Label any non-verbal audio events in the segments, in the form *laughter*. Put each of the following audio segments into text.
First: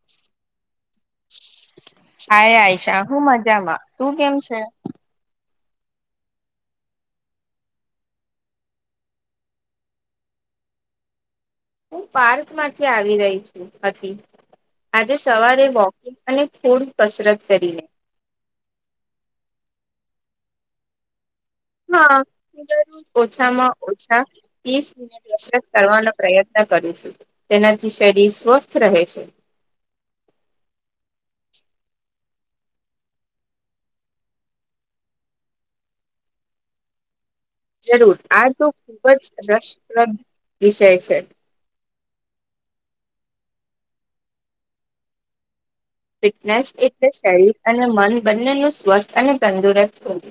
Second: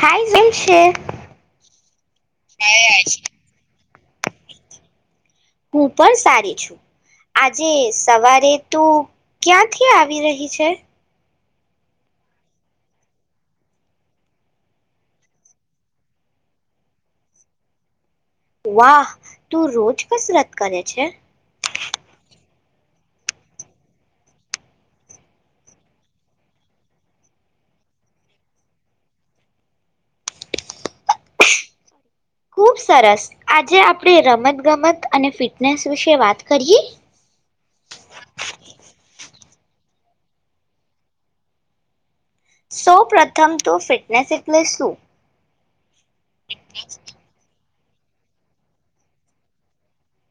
High જેમ છે hi Ayesha હું મજામાં તું કેમ છે હું પણ સારી છું આજે સવારે તો ક્યાંથી આવી રહી છે હું પાર્ક માંથી આવી રહી છુંતિ આજે સવારે વોકિંગ અને થોડી કસરત કરીને વાહ તું રોજ કસરત કરે છે. હા. દરજ ઓછામાં ઓછા ત્રીસ મિનિટ કસરત કરવાનો પ્રયત્ન કરું છું તેનાથી શરીર સ્વસ્થ રહે છે. ખુબ સરસ આજે આપણે રમત ગમત અને ફિટનેસ વિશે વાત કરીએ. જરૂર આ તો ખૂબ જ રસપ્રદ વિષય છે. સૌ પ્રથમ તો ફિટનેસ એટલે શું? ફિટનેસ એટલે શરીર. અને મન બંને ન સ્વસ્થ અને તંદુરસ્ત વધું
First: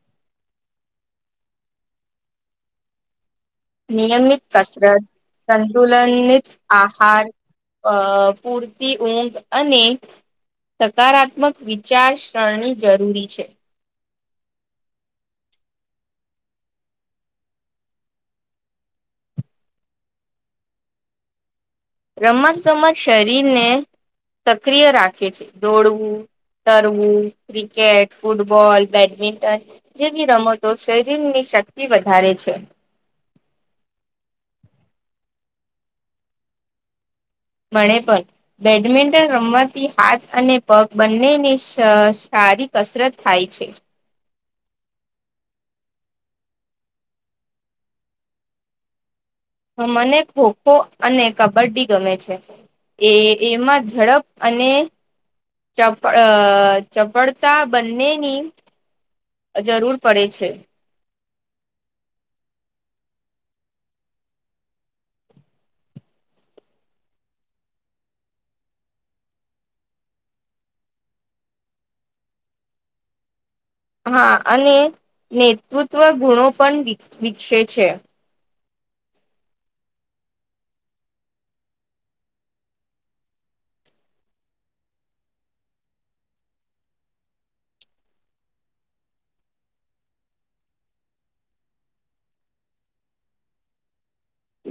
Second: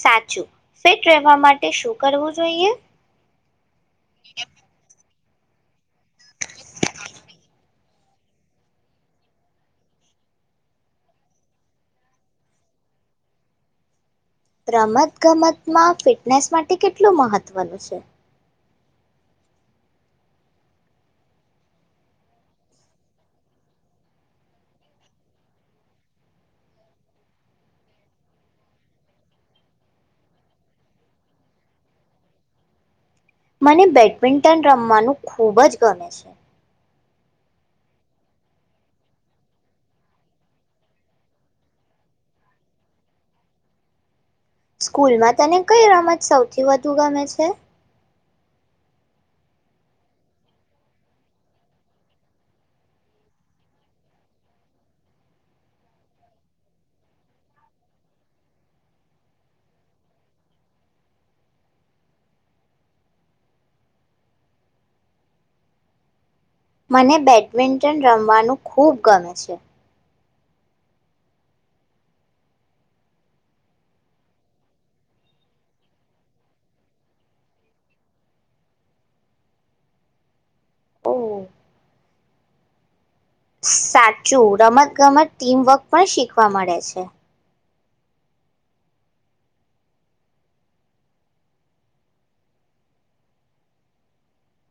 સાચું ફિટ રહેવા માટે શું કરવું જોઈએ. નિયમિત કસરત. સંતુલનિત આહાર અ પૂરતી ઊંઘ અને સકારાત્મક વિચારસરણી જરૂરી છે. રમત ગમતમાં ફિટનેસ માટે કેટલું મહત્ત્વનું છે. રમતોમાં શરીરને સક્રિય રાખે છે દોડવું તરવું ક્રિકેટ ફૂટબોલ બેડમિન્ટન જેવી રમતો શરીરની શક્તિ વધારે છે. મને બેડમિન્ટન રમવાનું ખૂબ જ ગમે છે. બણે પણ બેડમિન્ટન રમવાથી હાથ અને પગ બંનેની સારી કસરત થાય છે. સ્કૂલમાં તને કઈ રમત સૌથી વધુ ગમે છે. મને ખોખો અને કબડ્ડી ગમે છે એ એમાં ઝડપ અને ચપ ચપળતા બંનેની જરૂર પડે છે. મને બેડમિન્ટન રમવાનું ખૂબ ગમે છે. હા અને નેતૃત્વ ગુણો પણ વિક વિકસે છે. ઓ સાચું રમત ગમત ટીમવર્ક પણ શીખવા મળે છે.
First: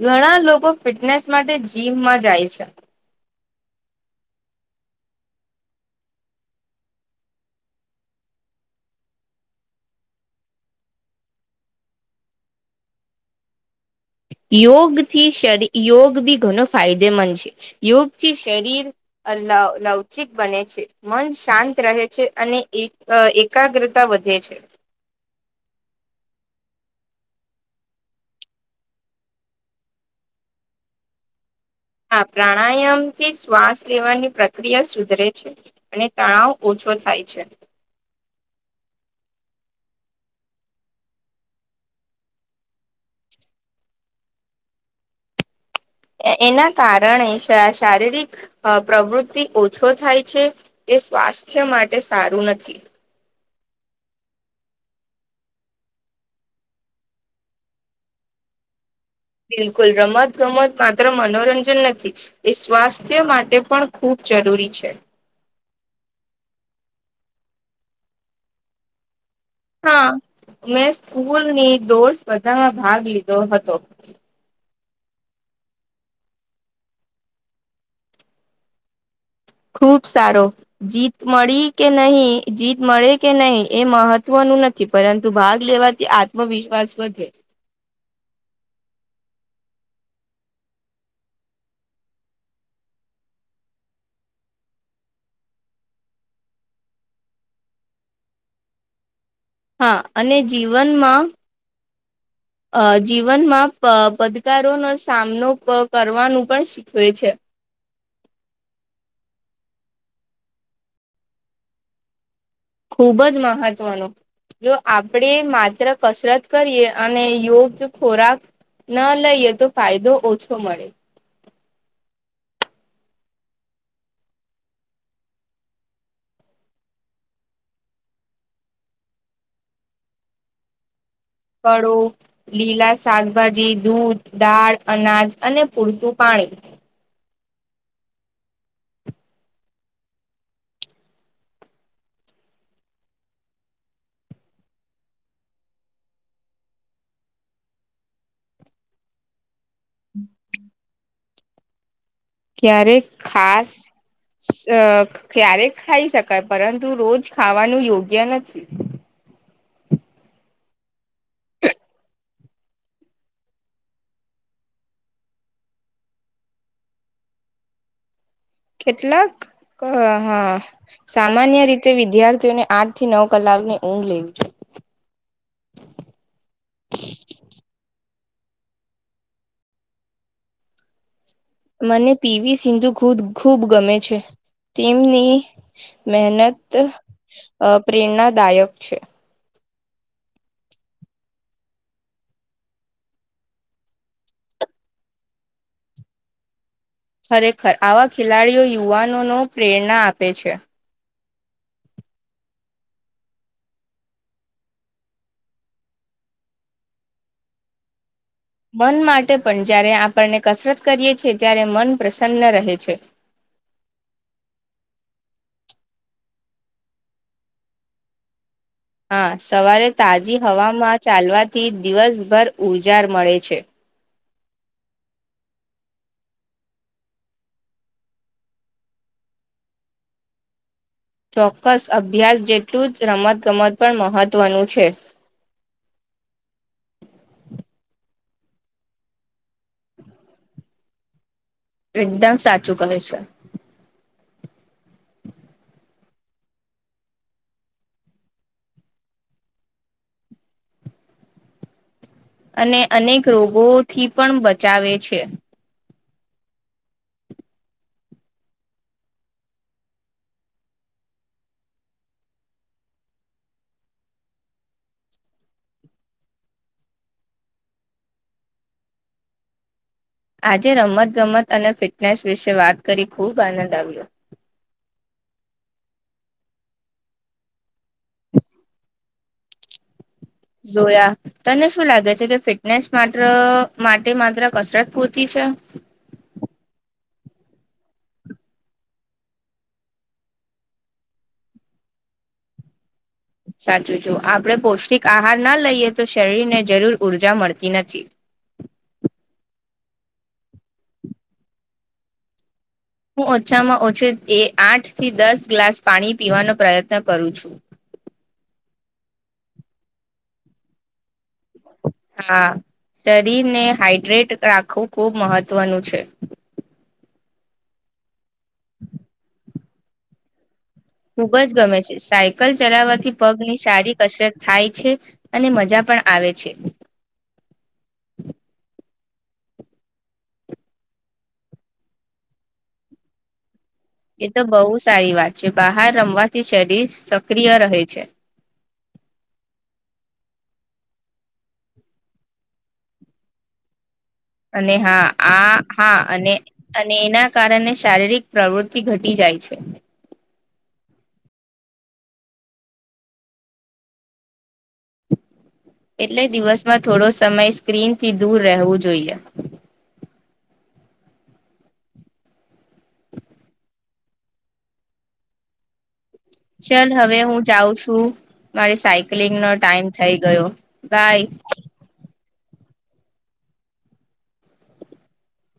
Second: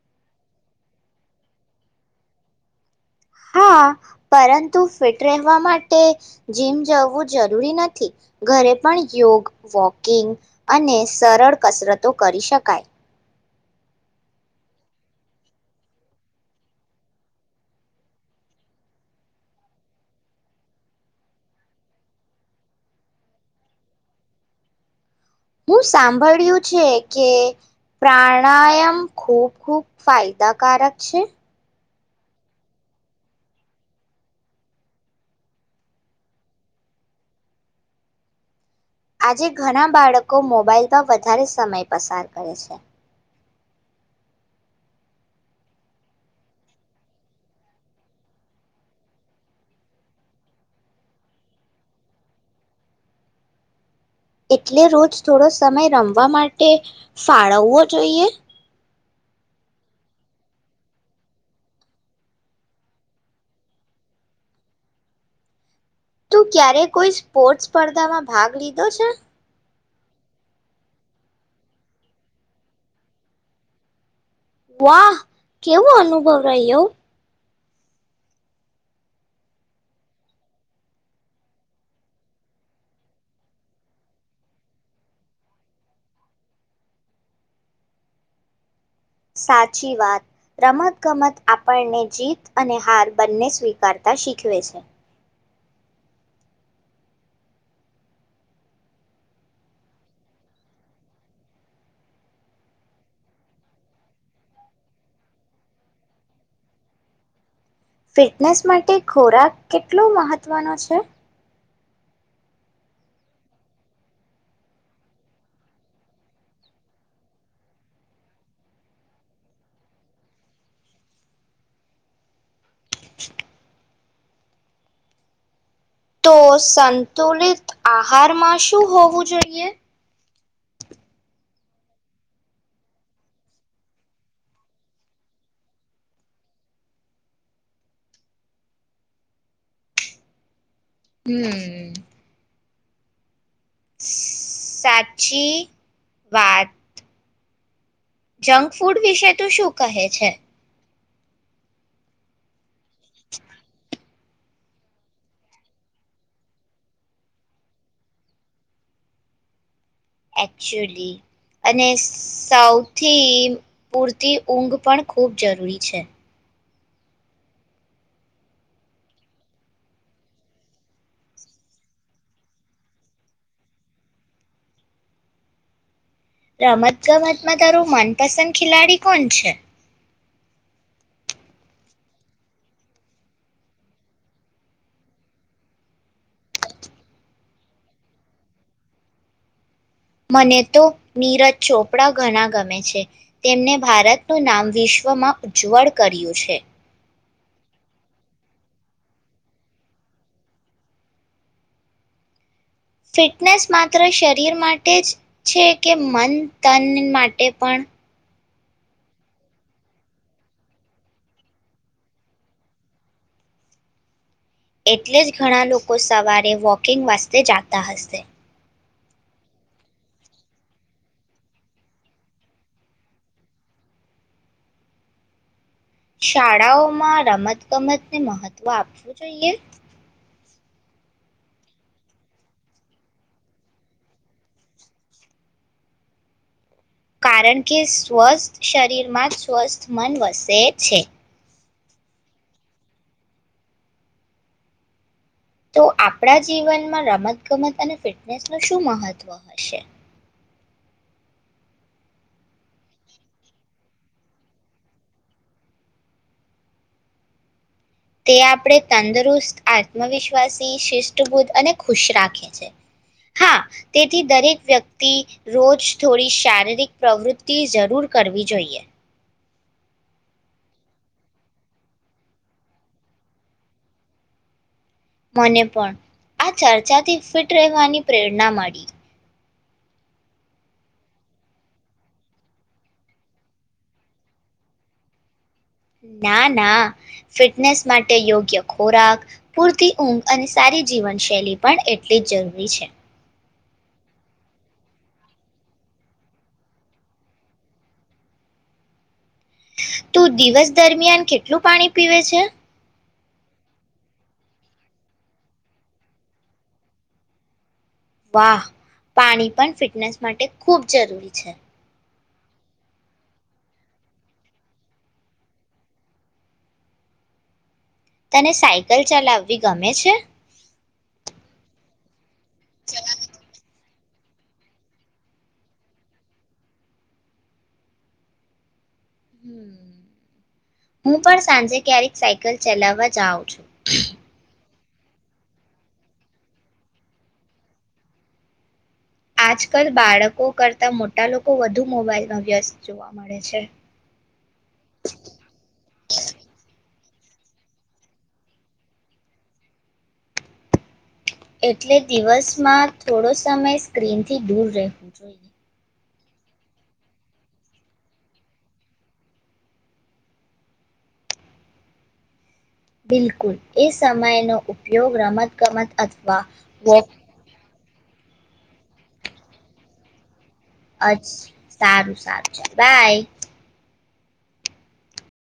ઘણા લોકો ફિટનેસ માટે જીમમાં જાય છે. હા પરંતુ ફિટ રહેવા માટે જીમ જવું જરૂરી નથી ઘરે પણ યોગ વોકિંગ અને સરળ કસરતો કરી શકાય યોગથી શરી યોગ બી ઘણો ફાયદેમંદ છે યોગથી શરીર લવચિક બને છે મન શાંત રહે છે અને એક એકાગ્રતા વધે છે હું સાંભળ્યું છે કે પ્રાણાયામ ખૂબ ખૂબ ફાયદાકારક છે? હા પ્રાણાયામથી શ્વાસ લેવાની પ્રક્રિયા સુધરે છે અને તણાવ ઓછો થાય છે. આજે ઘણા બાળકો મોબાાઈલમાં વધારે સમય પસાર કરે છે. એના કારણે શારીરિક પ્રવૃત્તિ ઓછો થાય છે તે સ્વાસ્થ્ય માટે સારું નથી. એટલે રોજ થોડો સમય રમવા માટે ફાળવવો જોઈએ. બિલકુલ રમત ગમત માત્ર મનોરંજન નથી એ સ્વાસ્થ્ય માટે પણ ખૂબ જરૂરી છે. તું ક્યારે કોઈ સ્પોર્ટસ સ્પર્ધામાં ભાગ લીધો છે. હા મેં સ્કૂલની દોડ સ્પર્ધામાં ભાગ લીધો હતો. વાહ કેવો અનુભવ રહ્યો! ખૂબ સારો જીત મળી કે નહીં જીત મળે કે નહીં એ મહત્વનું નથી પરંતુ ભાગ લેવાથી આત્મવિશ્વાસ વધે સાચી વાત રમતગમત આપણને જીત અને હાર બંને સ્વીકારતા શીખવે છે. હા અને જીવનમાં જીવનમાં પદકારોનો સામનો કરવાનું પણ શીખવે છે. ફિટનેસ માટે ખોરાક કેટલો મહત્વનો છે? ખૂબ જ મહત્વનો જો આપણેે માત્ર કસરત કરીએ અને યોગ ખોરાક ન લઈએ તો ફાયદો ઓછો મળે. *unintelligible* તો સંતુલિત આહારમાં શું હોવું જોઈએ? ફળો લીલા શાકભાજી દૂધ દાળ અનાજ અને પૂરતું પાણી. હમ્મ. સાચી વાત જંકફૂડ વિશે તું શું કહે છે. ક્યારેક ખાસ, ક્યારેક ખાઈ શકાય, પરંતુ રોજ ખાવાનું યોગ્ય નથી. એકચુલી અને સાૌથી પૂરતી ઊંઘ પણ ખૂબ જરૂરી છે. કેટલાક હહ સામાન્ય રીતે વિદ્યાર્થીઓને આઠ થી નવ કલાકની ઊંઘ લેવી જોઈએ. રમત-ગમતમાં તારું મન પસંદ ખિલાડી કોણ છે? મને પીવી સિંધુ ખૂબ ખૂબ ગમે છે. તેમની મહેનત પ્રેરણાદાયક છે. મને તો નીરજ ચોપડા ઘણા ગમે છે. તેમને ભારતનું નામ વિશ્વમાં ઉજ્જવળ કર્યું છે. ખરેખર આવા ખેલાડીઓ યુવાનોનો પ્રેરણા આપે છે. ફિટનેસ માત્ર શરીર માટે જ છે, કે મન તન માટે પણ? મન માટે પણ, જ્યારે આપણને કસરત કરીએ છીએ, ત્યારે મન પ્રસન્ન રહે છે. એટલેજ ઘણા લોકો સવારે વોકિંગ વાસ્તે જાતા હશે. હા, સવારે તાજી હવામાં ચાલવાથી દિવસભર ઉર્જાર મળે છે. શાળાઓમાં રમત-ગમતને મહત્વ આપવું જોઈએ? ચોક્કસ અભ્યાસ જેટલું જ રમતગમત પણ મહત્વનું છે. કારણ કે સ્વસ્થ શરીરમાં જ સ્વસ્થ મન વસે છે. એકદમ સાચું કહે છે. *inaudible* તો આપડા જીવનમાં રમત-ગમત અને ફિટનેસ નુ શું મહત્વ હશે? અને અનેક રોગોથી પણ બચાવે છે. તે આપડે તંદુરુસ્ત, આત્મવિશ્વાસી, શિષ્ટબુદ્ધ અને ખુશ રાખે છે. હા, તેથી દરેક વ્યક્તિ રોજ થોડી શારીરિક પ્રવૃત્તિ જરૂર કરવી જોઈએ. આજે રમતગમત અને ફિટનેસ વિશે વાત કરી ખૂબ આનંદ આવ્યો. મને પણ આ ચર્ચાથી ફિટ રહેવાની પ્રેરણા મળી. જોયા તને શું લાગે છે? કે ફિટનેસ માત્ર માટે માત્ર કસરત પૂરતી છે. ના ના ફિટનેસ માટે યોગ્ય ખોરાક પૂરતી ઊંઘ અને સારી જીવનશૈલી પણ એટલી જ જરૂરી છે. સાચું જો આપણે પૌષ્ટિક આહાર ના લઈએ તો શરીરને જરૂર ઊર્જા મળતી નથી. તું દિવસ દરમિયાન કેટલું પાણી પીવે છે? હું ઓછામાં ઓછી એ આઠથી દસ ગ્લાસ પાણી પીવાનો પ્રયત્ન કરું છું. હા, પાણી પણ ફિટનેસ માટે ખૂબ જરૂરી છે. હા, શરીરને હાઈડ્રેટ રાખવું ખુબ મહત્વનું છે. તને સાયકલ ચલાવ ગમે છે? ખુબ જ ગમે છે સાય લ હમ ચલાવવાથી પગ ની સારી કસરત થાય છે અને મજા પણ આવે છે. હું પણ સાંજે ક્યારેક સાયકલ ચલાવવા જાઉં છું. એ તો બહુ સારી વાત છે બહાર રમવાથી શરીર સક્રિય રહે છે. આજકાલ બાળકો કરતા મોટા લોકો વધુ મોબાઈલમાં વ્યસ્ત જોવા મળે છે. અને હા આ હા અને અને એના કારણે શારીરિક પ્રવૃતિ ઘટી જાય છે. એટલે દિવસમાં થોડો સમય સ્ક્રીનથી દૂર રહેવું જોઈએ. એટલે દિવસમાં થોડો સમય સ્ક્રીન થી દૂર રહેવું જોઈએ. બિલકુલ એ સમય નો ઉપયોગ રમત ગમત અ ચલ હવે હું જાઉં છું. તું મારે સાયક્લિંગ નો ટાઈમ થઈ ગયો. અ બાય સારું સારું. બાય.